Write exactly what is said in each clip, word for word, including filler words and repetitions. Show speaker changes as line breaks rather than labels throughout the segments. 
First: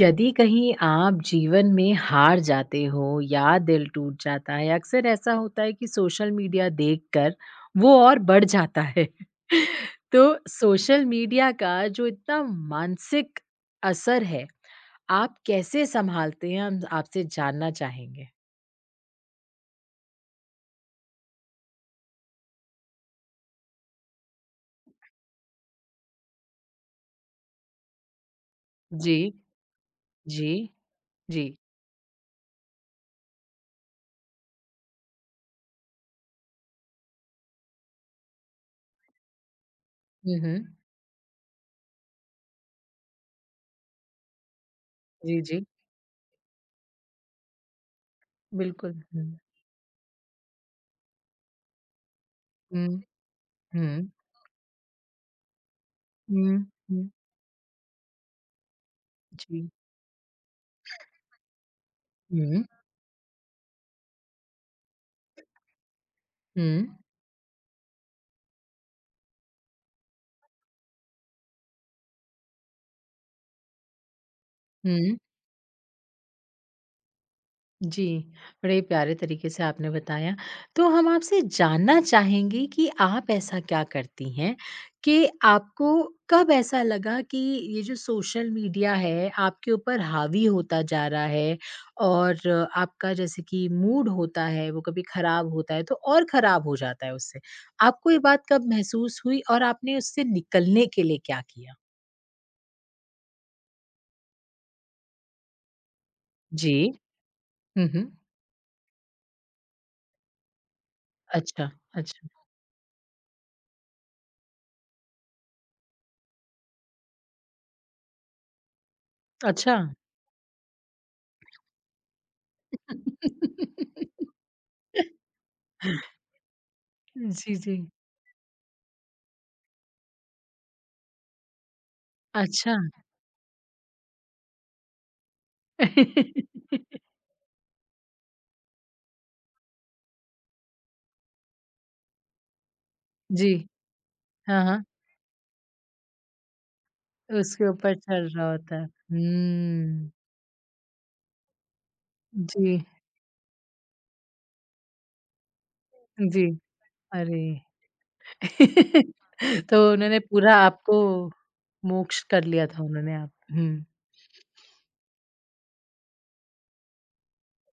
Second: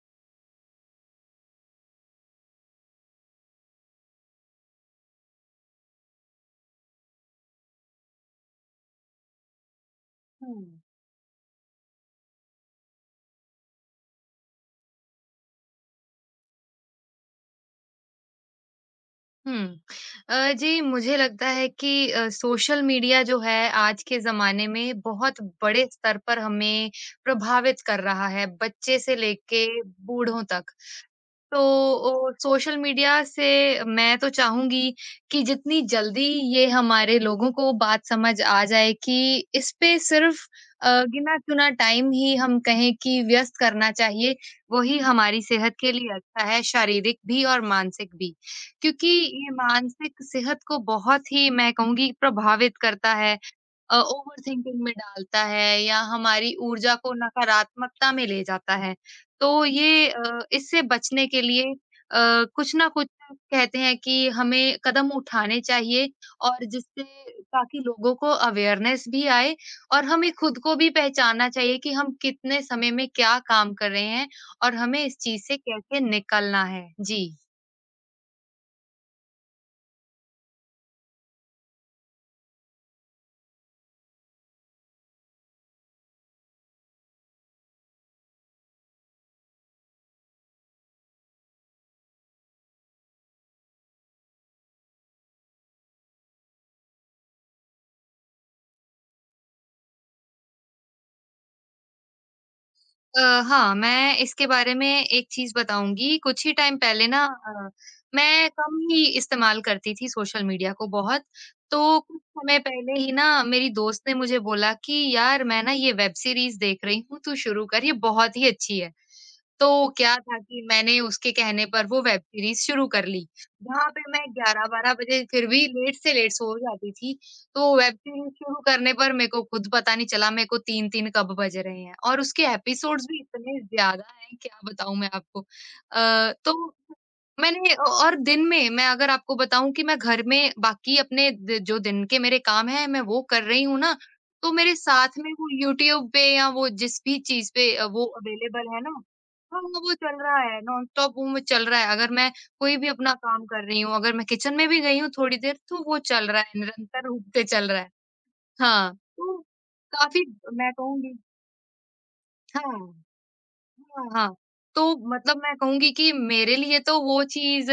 यदि कहीं आप जीवन में हार जाते हो या दिल टूट जाता है, अक्सर ऐसा होता है कि सोशल मीडिया देखकर वो और बढ़ जाता है। तो
हुँ।
सोशल मीडिया का जो इतना मानसिक असर है, आप कैसे सँभालते हैं? हम आपसे जानना चाहेंगे।
हुँ। अ, जी मुझे लगता है कि अ, सोशल मीडिया जो है आज के ज़माने में बहुत बड़े स्तर पर हमें प्रभावित कर रहा है, बच्चे
जी,
से लेके बूढ़ों
जी।
तक।
जी।
तो ओ, सोशल मीडिया से मैं तो चाहूंगी कि जितनी जल्दी ये हमारे लोगों को बात समझ आ जाए कि इस पे
हुँ,
सिर्फ
हुँ।
अ, गिना चुना टाइम ही हम कहें कि व्यस्त करना चाहिए वही
जी,
हमारी
जी।
सेहत के लिए अच्छा है शारीरिक भी और मानसिक भी
बिल्कुल।
क्योंकि
हुँ,
ये मानसिक सेहत को बहुत ही मैं कहूंगी प्रभावित
हुँ,
करता है अ,
हुँ,
ओवरथिंकिंग में डालता है या हमारी
हुँ,
ऊर्जा
हुँ।
को नकारात्मकता में ले जाता है। तो
जी।
ये अ, इससे बचने के लिए अ,
हुँ,
कुछ ना कुछ कहते हैं कि हमें कदम उठाने चाहिए और
हुँ,
जिससे ताकि लोगों को अवेयरनेस भी आए और हमें खुद को भी पहचानना चाहिए कि हम कितने समय में क्या काम कर रहे हैं और हमें
हुँ।
इस चीज़ से कैसे निकलना है। जी।
जी, बड़े प्यारे तरीके से आपने बताया। तो हम आपसे जानना चाहेंगे कि आप ऐसा क्या करती हैं कि आपको कब ऐसा लगा कि ये जो सोशल मीडिया है, आपके ऊपर हावी होता जा रहा है और आपका जैसे कि मूड होता है, वो कभी खराब होता है, तो और खराब हो जाता है उससे। आपको ये बात कब महसूस हुई और आपने उससे निकलने के लिए क्या किया?
अ, हाँ, मैं इसके बारे में एक चीज़ बताऊँगी, कुछ ही
जी।
टाइम पहले ना अ,
हुँ, हुँ।
मैं कम ही इस्तेमाल करती थी सोशल मीडिया को बहुत,
अच्छा,
तो कुछ
अच्छा।
समय पहले ही ना मेरी दोस्त ने मुझे बोला कि, "यार, मैं ना ये वेब सीरीज़ देख रही हूँ, तू शुरू कर, ये बहुत ही अच्छी है।" तो
अच्छा।
क्या था कि मैंने उसके कहने पर वो वेब सीरीज़ शुरू कर ली। जहाँ पे मैं ग्यारह बारह बजे फिर भी लेट से लेट सो जाती थी,
जी,
तो
जी।
वेब सीरीज़ शुरू करने पर मेरे को खुद पता नहीं चला मेरे को तीन तीन कब बज रहे हैं और उसके
अच्छा।
एपिसोड्स भी इतने ज़्यादा हैं, क्या बताऊँ मैं आपको। अ, तो मैंने औ और दिन में मैं अगर आपको बताऊँ कि मैं घर में बाकी अपने द जो दिन के मेरे काम हैं, मैं वो कर
जी,
रही हूँ ना, तो
हाँ,
मेरे
हाँ,
साथ में वो यूट्यूब पे या वो जिस भी चीज़
उसके
पे अ,
ऊपर
वो
चल रहा
अवेलेबल
होता
है
है।
ना। हाँ, हाँ, वो तो
हुँ,
चल रहा है, नॉनस्टॉप वो में चल रहा है, अगर मैं कोई
जी,
भी अपना काम कर रही हूँ, अगर मैं किचन में भी गई हूँ थोड़ी देर, तो वो चल रहा
जी,
है, निरंतर रूप से
अरे!
चल रहा है। हाँ, तो
तो उन्होंने
काफ़ी
पूरा
मैं
आपको
कहूँगी
मोक्ष कर लिया था
हाँ।
उन्होंने आप हुँ,
हाँ, हाँ। तो मतलब मैं कहूँगी कि मेरे लिए तो वो चीज़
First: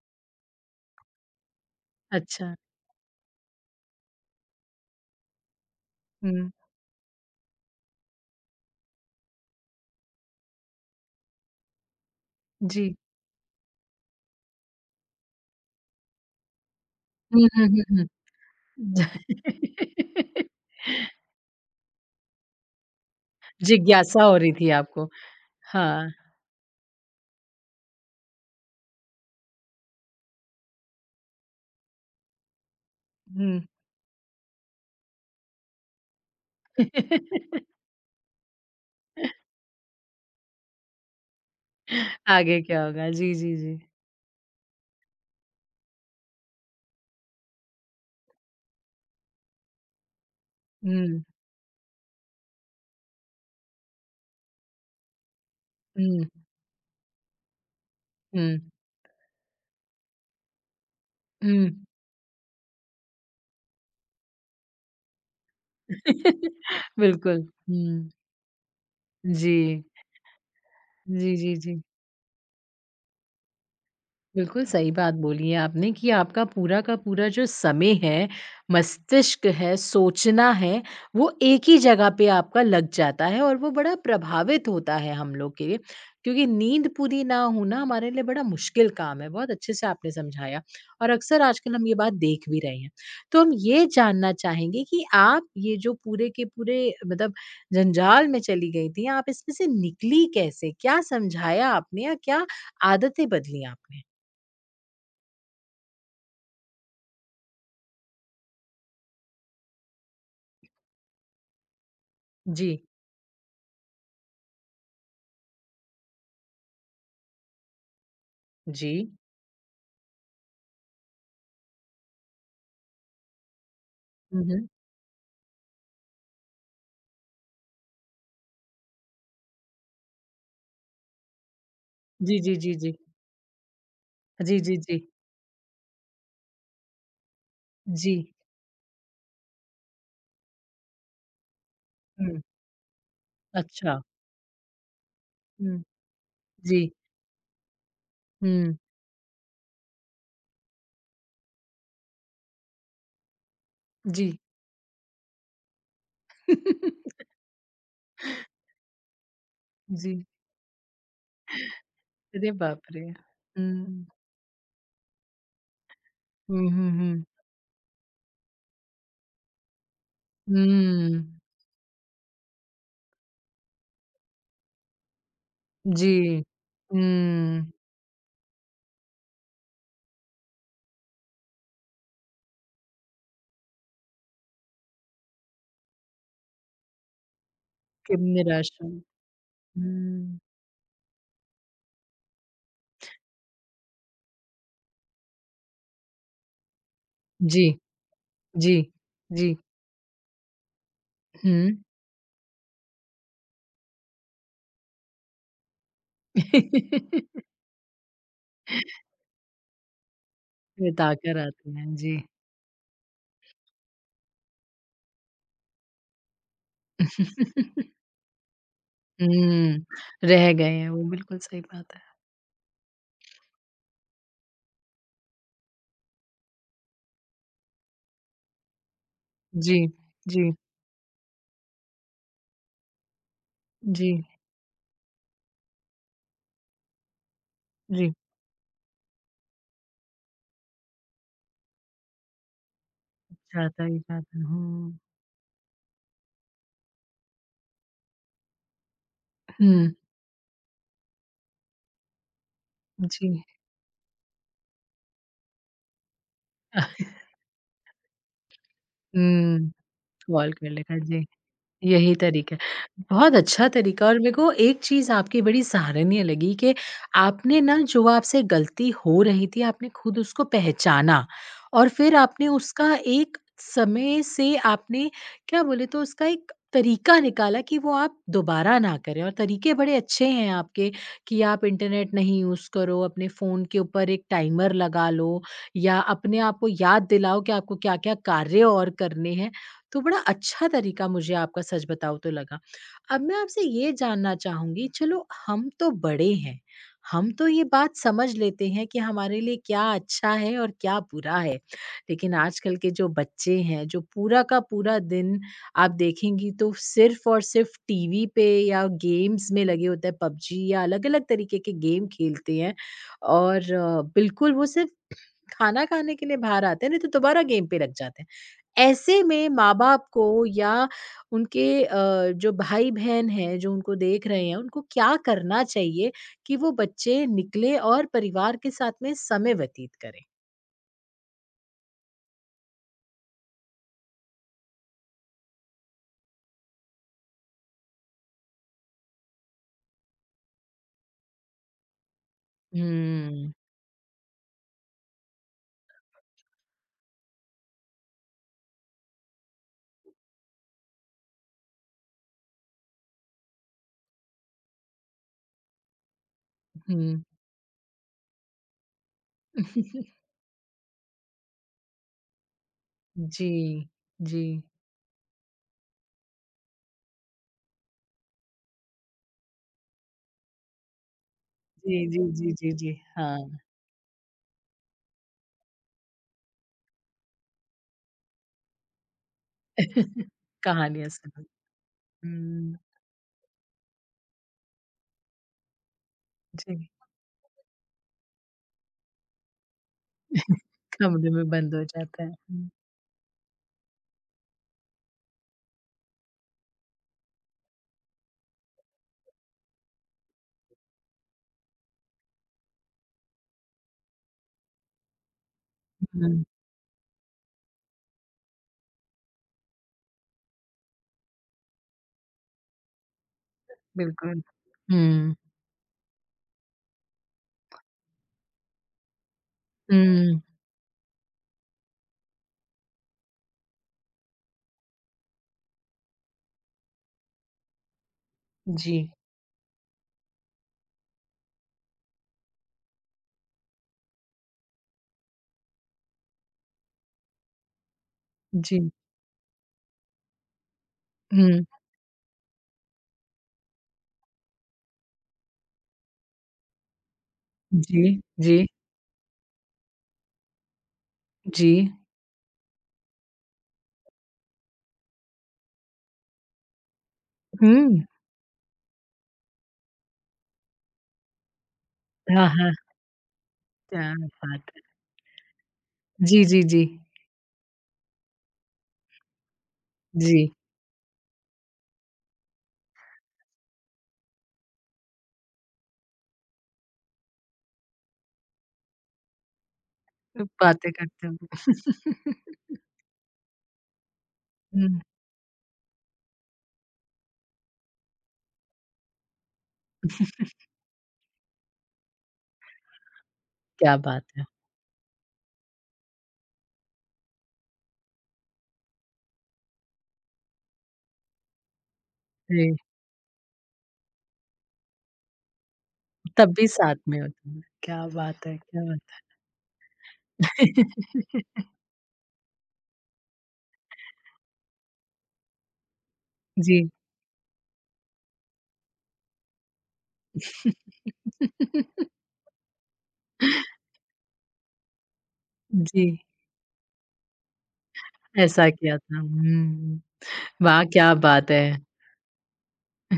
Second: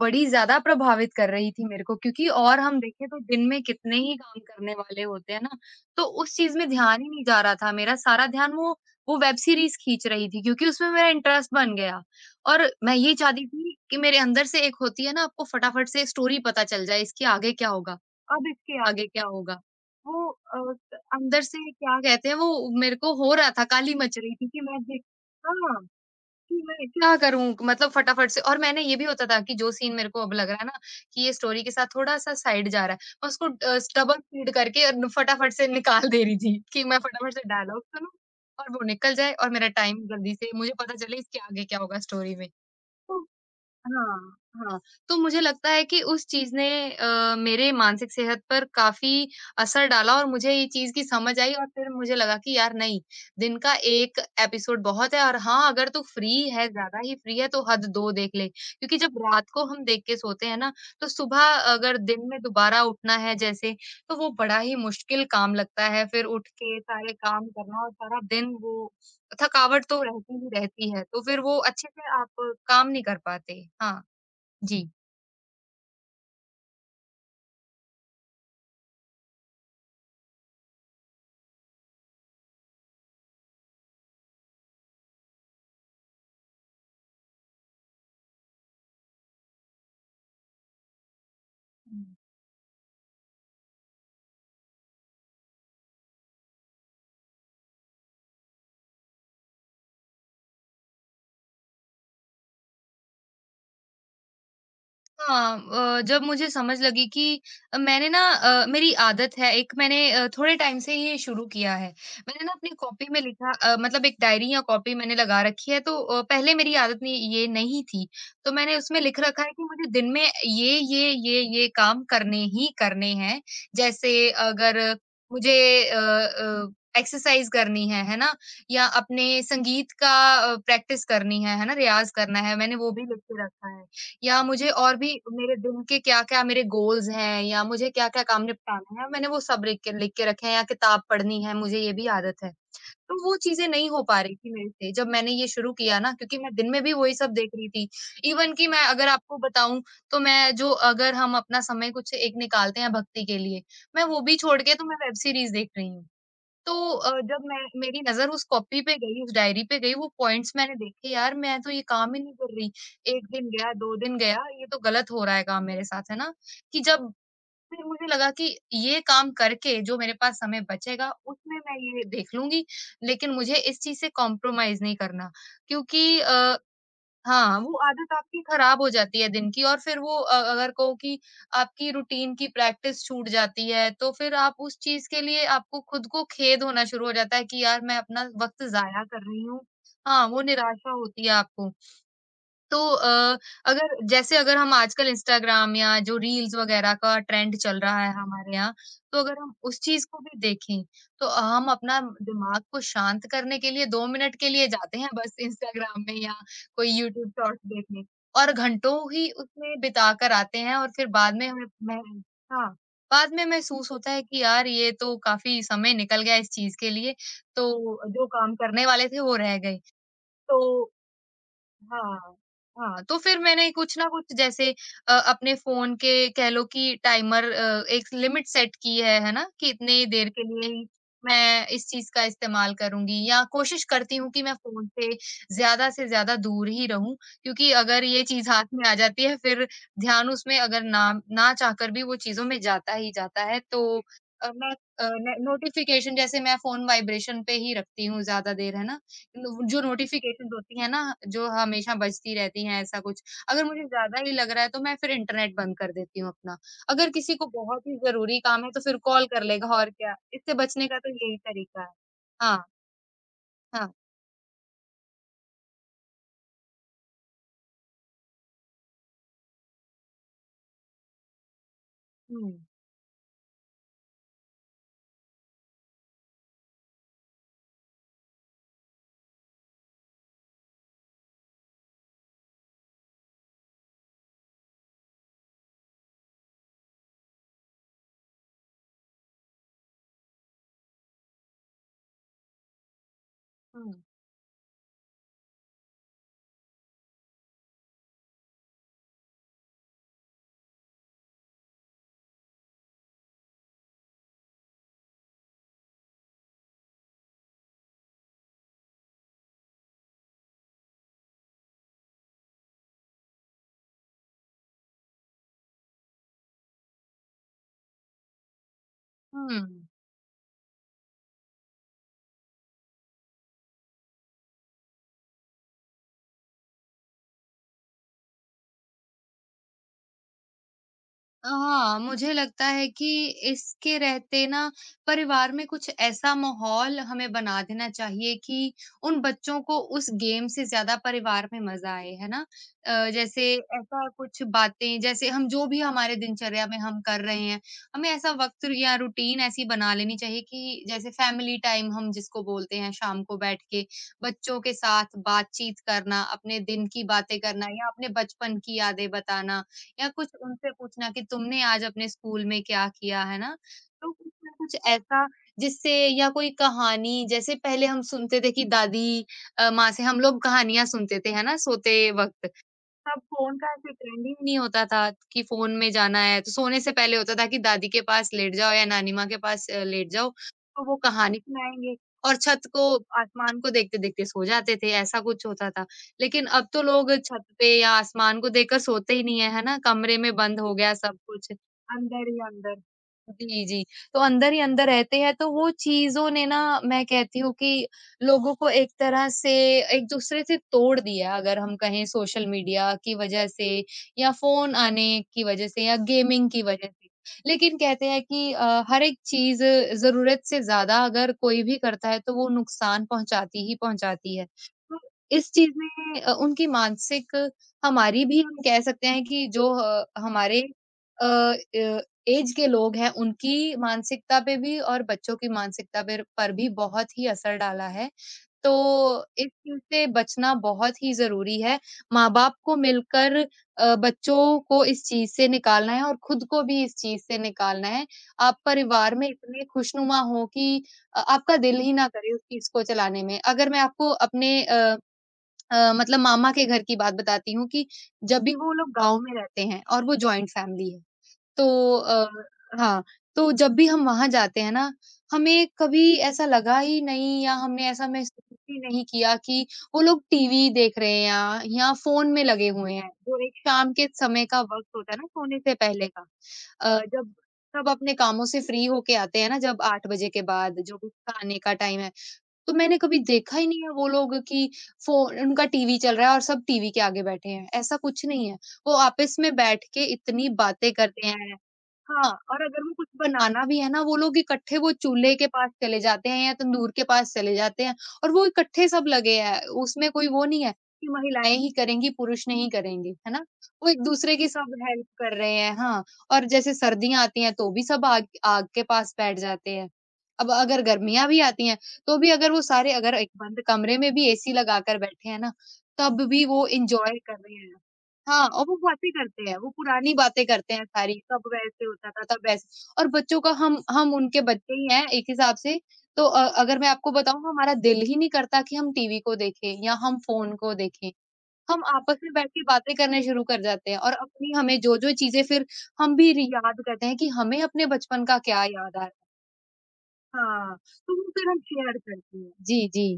बड़ी ज़्यादा प्रभावित कर रही थी मेरे को क्योंकि
अच्छा,
और हम देखें तो दिन में कितने ही काम करने वाले होते हैं ना, तो उस
हुँ,
चीज़ में ध्यान ही नहीं जा रहा था मेरा, सारा ध्यान वो वो वेब सीरीज़ खींच रही थी क्योंकि उसमें मेरा इंटरेस्ट बन गया। और मैं
जी।
ये चाहती थी कि मेरे अंदर से एक होती है ना आपको फटाफट से स्टोरी पता चल जाए इसके
हुँ,
आगे
हुँ,
क्या होगा,
हुँ,
अब इसके
हुँ।
आगे क्या होगा। वो अ, अंदर से क्या कहते हैं वो मेरे को हो रहा था, काली मच
जिज्ञासा
रही
हो
थी
रही
कि
थी
मैं
आपको।
हाँ,
हाँ,
कि मैं क्या करूँ? मतलब फटाफट से और मैंने ये भी होता था कि जो सीन मेरे को अब लग रहा है ना कि ये स्टोरी के साथ थोड़ा-सा साइड जा रहा है, मैं उसको
हुँ।
अ, डबल स्पीड करके और फटाफट से निकाल दे रही थी कि मैं फटाफट से डायलॉग सुनूँ और वो निकल जाए और मेरा टाइम जल्दी से मुझे पता चले इसके आगे क्या होगा स्टोरी में।
आगे क्या होगा? जी, जी, जी।
हाँ, हाँ। तो मुझे लगता है कि उस चीज़ ने अ, मेरे मानसिक सेहत पर काफ़ी असर डाला और मुझे ये चीज़ की
हुँ,
समझ आई और फिर मुझे लगा कि यार नहीं, दिन का एक एपिसोड बहुत है और हाँ, अगर तू
हुँ,
फ्री है, ज़्यादा ही फ्री है तो हद दो देख ले।
हुँ,
क्योंकि जब रात को हम देख के सोते हैं ना, तो सुबह
हुँ।
अगर दिन में दोबारा उठना है जैसे, तो वो बड़ा ही मुश्किल काम लगता है। फिर उठ के सारे
बिल्कुल,
काम करना और
हुँ।
सारा दिन वो
जी।
थकावट तो रहती ही रहती है, तो
जी,
फिर
जी,
वो
जी।
अच्छे से आप काम नहीं कर पाते। हाँ,
बिल्कुल
जी।
सही बात बोली है आपने कि आपका पूरा का पूरा जो समय है, मस्तिष्क है, सोचना है, वो एक ही जगह पे आपका लग जाता है और वो बड़ा प्रभावित होता है हम लोग के लिए। क्योंकि नींद पूरी ना होना हमारे लिए बड़ा मुश्किल काम है, बहुत अच्छे से आपने समझाया और अक्सर आजकल हम ये बात देख भी रहे हैं। तो हम ये जानना चाहेंगे कि आप ये जो पूरे के पूरे मतलब जंजाल में चली गई थीं, आप इसमें से निकली कैसे? क्या समझाया आपने या क्या आदतें बदली आपने?
हाँ अ, जब मुझे समझ लगी कि अ, मैंने ना अ, मेरी आदत है एक मैंने अ, थोड़े टाइम से ये शुरू किया है मैंने ना अपनी
जी,
कॉपी में लिखा अ, मतलब एक डायरी या कॉपी मैंने लगा रखी है तो अ, पहले मेरी आदत नहीं ये नहीं थी तो मैंने उसमें
जी।
लिख रखा है कि मुझे दिन में ये ये ये ये काम करने ही करने हैं जैसे
हुँ, हुँ।
अगर मुझे एक्सरसाइज करनी है है ना या अपने संगीत का प्रैक्टिस करनी है है ना रियाज
जी,
करना है
जी,
मैंने
जी,
वो
जी।
भी लिख के रखा है या
जी,
मुझे
जी,
और
जी।
भी मेरे दिन के क्या-क्या मेरे गोल्स हैं या मुझे
जी।
क्या-क्या काम निपटाना है, मैंने वो सब लिख के लिख के रखे हैं या किताब पढ़नी है, मुझे ये भी
हुँ,
आदत है। तो वो चीज़ें नहीं
अच्छा।
हो पा रही थी मेरे से जब मैंने ये शुरू
हुँ।
किया ना क्योंकि मैं दिन में
जी।
भी वही सब देख रही थी। इवन कि
हुँ।
मैं अगर आपको बताऊँ तो मैं जो अगर हम अपना समय कुछ एक निकालते हैं भक्ति के लिए, मैं वो
जी।
भी छोड़ के तो मैं वेब सीरीज़ देख रही हूँ। तो अ, जब मैं मेरी नज़र उस कॉपी पे गई, उस डायरी पे गई, वो
जी।
पॉइंट्स मैंने देखे, यार मैं तो ये काम ही नहीं
अरे
कर रही।
बाप रे!
एक दिन गया, दो
हुँ।
दिन गया, ये तो गलत हो रहा है काम मेरे साथ, है ना?
हुँ,
कि
हुँ,
जब
हुँ।
फिर मुझे लगा कि ये काम करके जो मेरे पास समय बचेगा,
हुँ।
उसमें मैं ये देख लूँगी, लेकिन मुझे इस चीज़ से कॉम्प्रोमाइज़ नहीं करना क्योंकि
जी।
अ,
हुँ।
हाँ, वो आदत आपकी खराब हो जाती है दिन की और फिर वो अ, अगर कहो कि आपकी रूटीन की प्रैक्टिस छूट जाती है, तो फिर आप उस चीज़ के लिए आपको खुद को खेद होना शुरू हो जाता है कि यार मैं
कि
अपना वक़्त
निराशा।
ज़ाया कर रही हूँ। हाँ,
हुँ।
वो निराशा होती है आपको। तो अ, अगर जैसे अगर हम आजकल इंस्टाग्राम या जो रील्स वगैरह का ट्रेंड
जी,
चल रहा है हमारे यहाँ,
जी,
तो अगर
जी।
हम उस चीज को भी देखें, तो
हुँ।
हम अपना दिमाग को शांत करने के लिए दो मिनट के लिए जाते हैं बस इंस्टाग्राम में या कोई यूट्यूब शॉर्ट्स देखने और घंटों ही उसमें बिता कर आते हैं और फिर बाद
बिताकर
में हमें
आते हैं,
मैं
जी।
हाँ, बाद में महसूस होता है कि यार ये तो काफ़ी समय निकल गया इस चीज़ के लिए, तो जो काम करने वाले थे वो रह गए।
हुँ, रह
तो
गए हैं वो, बिल्कुल सही बात है।
हाँ, हाँ, तो फिर मैंने कुछ ना कुछ जैसे अ, अपने फ़ोन के कह लो कि टाइमर अ, एक लिमिट सेट की है, है ना? कि
जी,
इतनी देर के
जी,
लिए ही मैं इस चीज़ का इस्तेमाल करूँगी या कोशिश
जी,
करती हूँ कि मैं फ़ोन से ज़्यादा से ज़्यादा दूर ही रहूँ क्योंकि अगर
जी।
ये चीज़ हाथ में आ जाती है फिर ध्यान उसमें अगर ना ना चाहकर भी वो चीज़ों में जाता ही जाता है।
जाता
तो
ही जाता।
अ, मैं अ,
हुँ।
न नोटिफ़िकेशन जैसे मैं फ़ोन वाइब्रेशन पे ही रखती हूँ ज़्यादा देर, है ना? नो जो
हुँ।
नोटिफ़िकेशंस होती हैं ना, जो हमेशा बजती रहती हैं ऐसा कुछ,
जी।
अगर मुझे ज़्यादा ही लग रहा है तो मैं फिर इंटरनेट बंद कर देती हूँ अपना। अगर किसी को बहुत ही ज़रूरी काम है तो फिर कॉल कर
हुँ,
लेगा और क्या,
कॉल
इससे
कर
बचने का
लेगा।
तो
जी।
यही तरीका है।
यही तरीका है।
हाँ,
बहुत अच्छा
हाँ।
तरीका और मेरे को एक चीज़ आपकी बड़ी सराहनीय लगी कि आपने ना जो आपसे गलती हो रही थी, आपने खुद उसको पहचाना और फिर आपने
हुँ,
उसका एक समय से आपने क्या बोले तो उसका एक तरीका निकाला कि वो आप दोबारा ना करें और तरीके बड़े अच्छे हैं आपके कि आप इंटरनेट नहीं यूज़ करो, अपने फ़ोन के ऊपर एक टाइमर लगा लो या अपने आप को याद दिलाओ कि आपको क्या-क्या कार्य और करने हैं। तो बड़ा अच्छा तरीका मुझे आपका सच बताऊँ तो लगा। अब मैं आपसे
हुँ,
ये जानना चाहूँगी चलो हम तो बड़े हैं, हम तो ये बात समझ लेते हैं कि हमारे लिए क्या अच्छा है और क्या बुरा है। लेकिन आजकल के जो बच्चे हैं, जो पूरा का पूरा दिन आप देखेंगी तो सिर्फ़ और सिर्फ़ टीवी पे या गेम्स में लगे होते हैं, पबजी या अलग-अलग तरीके के गेम खेलते हैं और अ, बिल्कुल वो सिर्फ़ खाना खाने के लिए बाहर आते हैं, नहीं तो दोबारा गेम पे लग जाते हैं। ऐसे में
हुँ।
माँ-बाप को या उनके अ, जो भाई-बहन हैं, जो उनको देख रहे हैं, उनको क्या करना चाहिए कि वो बच्चे निकलें और परिवार के साथ में समय व्यतीत करें?
हाँ, मुझे लगता है कि इसके रहते ना परिवार में कुछ ऐसा माहौल हमें बना देना चाहिए कि उन बच्चों को उस गेम से ज़्यादा परिवार में मज़ा आए, है ना? अ, जैसे
हुँ,
ऐसा कुछ बातें जैसे हम जो भी हमारे दिनचर्या में हम कर रहे हैं, हमें ऐसा वक़्त या रूटीन ऐसी बना लेनी चाहिए कि जैसे फैमिली टाइम हम जिसको बोलते हैं शाम को बैठ के, बच्चों के साथ बातचीत करना, अपने दिन की
हुँ।
बातें करना या अपने बचपन की यादें बताना। या कुछ उनसे पूछना कि तुमने आज अपने स्कूल में क्या किया, है
जी,
ना? तो कुछ
जी।
ना कुछ ऐसा जिससे या कोई कहानी जैसे पहले हम सुनते थे कि दादी अ, माँ से हम लोग कहानियाँ सुनते थे, है ना,
जी,
सोते
जी,
वक़्त।
जी, जी, जी,
तब
हाँ।
फ़ोन का ऐसे ट्रेंड ही नहीं होता था कि फ़ोन में जाना है, तो सोने से पहले होता था कि दादी के पास लेट जाओ या नानी माँ के पास अ, लेट जाओ, तो वो
कहानियाँ
कहानी
सुनो।
सुनाएँगे और छत
हुँ।
को आसमान को देखते-देखते सो जाते थे, ऐसा कुछ होता था। लेकिन अब तो
जी।
लोग छत पे या आसमान को देखकर सोते ही नहीं है, है ना? कमरे में बंद हो गया सब
कमरे में
कुछ।
बंद हो जाता
अंदर
है।
ही
हुँ।
अंदर। जी, जी। तो अंदर ही अंदर रहते हैं, तो वो चीज़ों ने ना मैं कहती हूँ कि लोगों को एक तरह से एक-दूसरे से तोड़ दिया, अगर हम कहें सोशल मीडिया की वजह से या फ़ोन आने की वजह से या
हुँ,
गेमिंग की वजह से। लेकिन कहते हैं कि अ, हर एक चीज़ ज़रूरत से ज़्यादा अगर कोई भी करता है, तो वो नुकसान पहुँचाती ही पहुँचाती
बिल्कुल।
है। तो
हुँ,
इस चीज़ में अ, उनकी मानसिक, हमारी भी हम कह सकते हैं कि जो अ,
हुँ।
हमारे अ अ, ऐज के लोग हैं, उनकी मानसिकता पे भी और बच्चों की मानसिकता पेर पर भी बहुत ही असर डाला है। तो
जी,
इस चीज़ से बचना बहुत ही ज़रूरी है। माँ-बाप को मिलकर अ, बच्चों को इस चीज़ से निकालना है और खुद को भी इस चीज़ से निकालना है। आप
जी।
परिवार में इतने खुशनुमा हो कि अ, आपका
हुँ,
दिल ही ना करे उस चीज़ को चलाने में। अगर मैं आपको अपने अ अ, मतलब मामा के घर की बात बताती हूँ कि
जी,
जब भी
जी।
वो लोग गाँव में रहते हैं, और वो जॉइंट फैमिली है।
जी।
तो अ, हाँ, तो जब भी हम वहाँ जाते हैं ना, हमें कभी ऐसा लगा ही नहीं या हमने
हुँ।
ऐसा महसूस ही नहीं किया कि वो लोग टीवी देख रहे हैं या या फ़ोन में
हाँ,
लगे
हाँ।
हुए हैं। जो एक शाम के
क्या
समय का
बात है।
वक़्त होता है ना, सोने से पहले का।
जी, जी, जी।
अ, जब सब अपने कामों से फ्री होके आते हैं ना, जब आठ बजे
जी।
के बाद जो भी खाने का टाइम है, तो मैंने कभी देखा ही नहीं है वो लोग कि फ़ोन उनका टीवी चल रहा है और सब टीवी के आगे बैठे हैं, ऐसा कुछ नहीं है। वो आपस में बैठ के इतनी
बातें
बातें करते
करते
हैं।
हुए।
हाँ,
हुँ,
और अगर वो कुछ बनाना भी है ना, वो लोग इकट्ठे वो चूल्हे के पास चले जाते हैं या तंदूर के पास चले जाते हैं, और वो इकट्ठे सब लगे हैं। उसमें कोई वो नहीं है कि महिलाएँ ही करेंगी, पुरुष नहीं करेंगे, है ना? वो
क्या बात
एक-दूसरे
है।
की सब हेल्प कर रहे हैं। हाँ, और जैसे सर्दियाँ आती हैं, तो भी सब आग आग के पास बैठ जाते हैं। अब अगर गर्मियाँ भी आती हैं, तो भी अगर वो
जी,
सारे, अगर एक बंद कमरे में भी एसी लगाकर बैठे हैं ना, तब भी
तब
वो
भी साथ
एन्जॉय
में
कर
होते
रहे
हैं।
हैं।
क्या
हाँ,
बात है,
और वो
क्या बात
बातें करते हैं, वो पुरानी बातें करते हैं सारी, तब
है।
वैसे होता था, तब वैसे। और बच्चों का हम हम उनके बच्चे ही हैं एक हिसाब से, तो अ, अगर
जी।
मैं आपको बताऊँ, हमारा दिल ही नहीं करता कि हम टीवी को देखें या हम फ़ोन को देखें। हम आपस में बैठ के बातें करने शुरू कर जाते हैं, और अपनी हमें जो-जो चीज़ें फिर
जी,
हम भी रि याद करते हैं कि हमें अपने बचपन का क्या
ऐसा
याद
किया
आ रहा है।
था। हुँ,
हाँ,
वाह! क्या
तो वो फिर
बात
हम
है।
शेयर करते हैं। जी, जी।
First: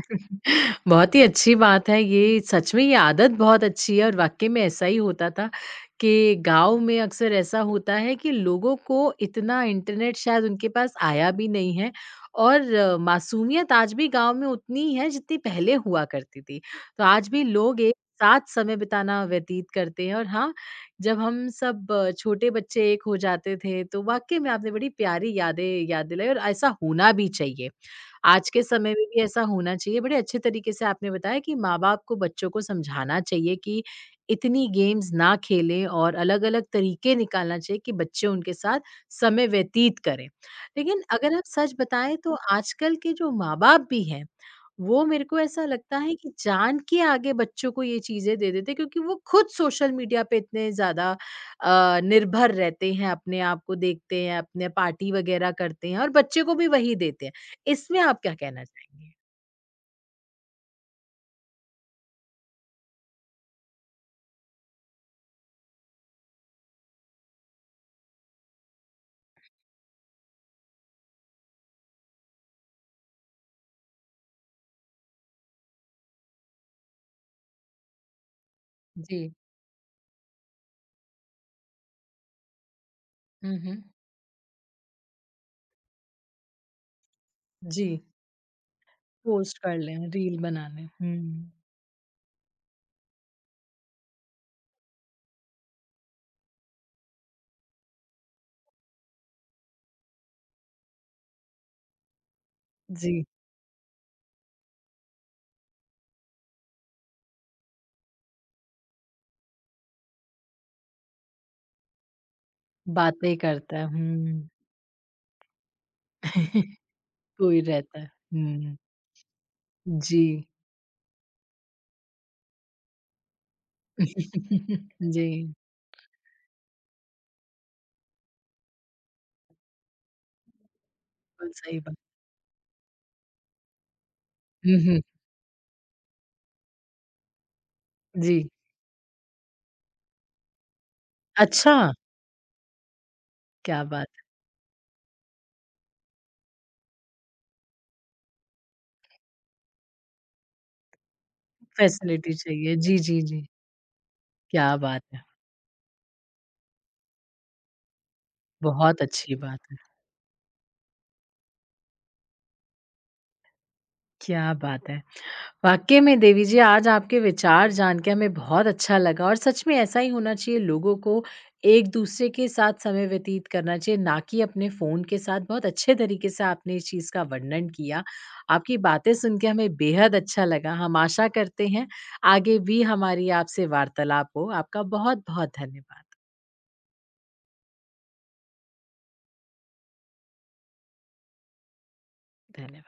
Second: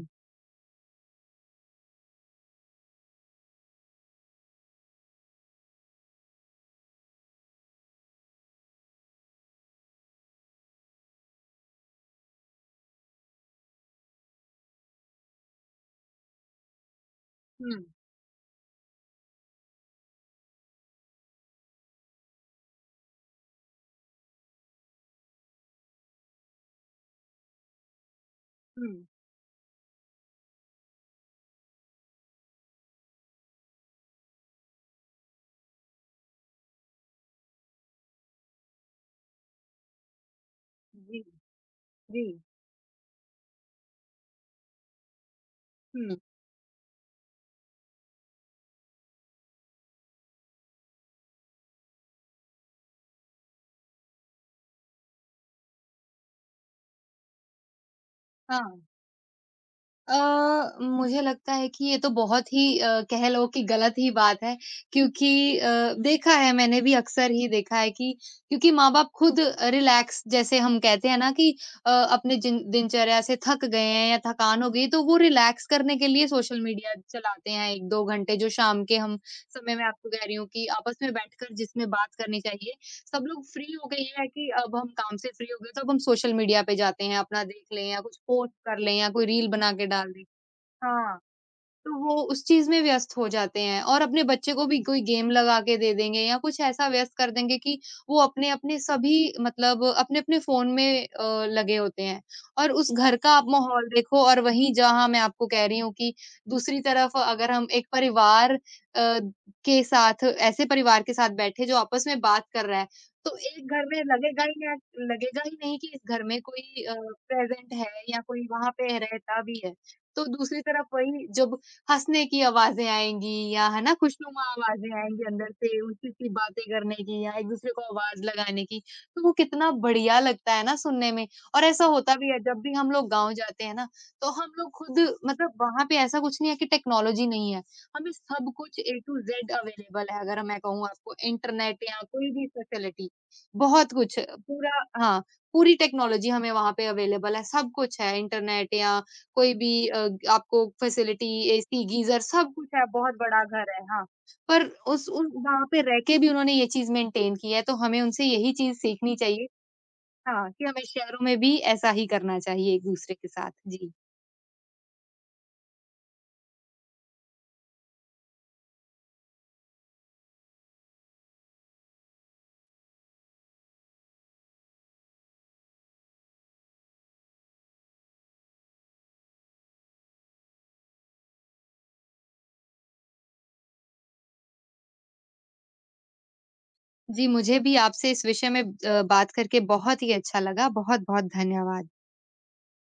बहुत ही अच्छी बात है ये, सच में ये आदत बहुत अच्छी है और वाक़ई में ऐसा ही होता था कि गाँव में अक्सर ऐसा होता है कि लोगों को इतना इंटरनेट शायद उनके पास आया भी नहीं है और अ, मासूमियत आज भी गाँव में उतनी ही है जितनी पहले हुआ करती थी। तो आज भी लोग
हुँ,
एक साथ समय बिताना व्यतीत करते हैं और हाँ, जब हम सब अ, छोटे बच्चे एक हो जाते थे, तो वाक़ई में आपने बड़ी प्यारी यादें याद दिलाई और ऐसा होना भी चाहिए। आज के
हुँ।
समय में भी ऐसा होना चाहिए। बड़े अच्छे तरीके से आपने बताया कि माँ-बाप को बच्चों को समझाना चाहिए कि इतनी गेम्स ना खेलें और अलग-अलग तरीके निकालना चाहिए कि बच्चे उनके साथ समय व्यतीत करें। लेकिन
जी,
अगर आप सच बताएँ
जी।
तो आजकल के जो माँ-बाप भी हैं, वो मेरे को ऐसा लगता
हुँ।
है कि जान के आगे बच्चों को ये चीज़ें दे देते हैं क्योंकि वो खुद सोशल मीडिया पे इतने ज़्यादा अ, निर्भर रहते हैं, अपने आप को देखते हैं, अपने पार्टी वगैरह करते हैं और बच्चे को भी वही देते हैं। इसमें आप क्या कहना
हाँ।
चाहेंगे?
अ, मुझे लगता है कि ये तो बहुत ही अ, कह लो कि गलत ही बात है, क्योंकि अ, देखा है, मैंने भी अक्सर ही देखा है कि क्योंकि माँ-बाप खुद रिलैक्स, जैसे हम कहते हैं ना कि अ, अपने जिन दिनचर्या से थक गए हैं या थकान हो गई, तो वो रिलैक्स करने के लिए सोशल मीडिया चलाते हैं एक दो घंटे, जो शाम के हम
जी।
समय मैं आपको कह रही हूँ कि आपस में बैठकर जिसमें बात करनी चाहिए, सब लोग
हुँ,
फ्री
हुँ।
हो गए, ये है कि अब हम काम से फ्री हो गए, तो अब हम सोशल मीडिया पे जाते हैं, अपना देख
जी।
लें या कुछ पोस्ट कर लें या कोई रील
पोस्ट
बना
कर
के
लें,
डाल दें।
रील बना लें।
हाँ।
हुँ।
तो वो उस चीज़ में व्यस्त हो जाते हैं, और अपने बच्चे को भी कोई गेम लगा के दे देंगे या कुछ ऐसा व्यस्त कर देंगे कि वो अपने-अपने सभी, मतलब अपने-अपने फ़ोन में अ, लगे होते हैं। और उस घर
जी।
का आप माहौल देखो, और वहीं जहाँ मैं आपको कह रही हूँ कि दूसरी तरफ अगर हम एक परिवार अ, के साथ, ऐसे परिवार के साथ बैठे जो आपस में बात कर रहा है, तो
बातें
एक
करता
घर
है।
में लगेगा
हुँ।
ही ना लगेगा ही नहीं कि इस घर में कोई अ,
कोई
प्रेज़ेंट है
रहता है।
या कोई वहाँ
हुँ।
पे रहता भी है।
जी।
तो दूसरी तरफ वही जब हँसने की आवाज़ें आएँगी या है ना, खुशनुमा आवाज़ें आएँगी
जी।
अंदर से, ऊँची-ऊँची बातें करने की या एक-दूसरे को आवाज़ लगाने की, तो वो कितना बढ़िया लगता है ना सुनने में।
बिल्कुल
और
सही
ऐसा
बात।
होता भी है, जब भी हम लोग गाँव जाते हैं ना, तो हम लोग
हुँ,
खुद,
हुँ।
मतलब वहाँ पे ऐसा कुछ नहीं है कि टेक्नोलॉजी नहीं है, हमें
जी।
सब कुछ ए टू ज़ेड अवेलेबल है, अगर मैं कहूँ आपको
अच्छा!
इंटरनेट या कोई भी फैसिलिटी,
क्या
बहुत
बात
कुछ
है।
पूरा। हाँ, पूरी टेक्नोलॉजी हमें वहाँ पे अवेलेबल है, सब कुछ है, इंटरनेट या कोई भी अ, आपको फैसिलिटी, एसी, गीज़र
फैसिलिटी
सब कुछ
चाहिए।
है,
जी,
बहुत
जी,
बड़ा
जी।
घर है। हाँ, पर
क्या बात
उस
है।
उन वहाँ पे रह के भी उन्होंने ये चीज़ मेंटेन की है, तो हमें उनसे यही चीज़
बहुत
सीखनी
अच्छी
चाहिए।
बात है।
हाँ, कि हमें शहरों में भी ऐसा ही करना चाहिए एक-दूसरे के साथ। जी।
क्या बात है। वाकई में देवी जी आज आपके विचार जान के हमें बहुत अच्छा लगा और सच में ऐसा ही होना चाहिए लोगों को एक दूसरे के साथ समय व्यतीत करना चाहिए ना कि अपने फ़ोन के साथ बहुत अच्छे तरीके से आपने इस चीज़ का वर्णन किया। आपकी बातें सुन के हमें बेहद अच्छा लगा। हम आशा करते हैं आगे भी हमारी आपसे वार्तालाप हो। आपका बहुत-बहुत धन्यवाद।
जी, मुझे भी आपसे इस विषय में अ, बात करके बहुत ही अच्छा लगा। बहुत-बहुत धन्यवाद।
धन्यवाद।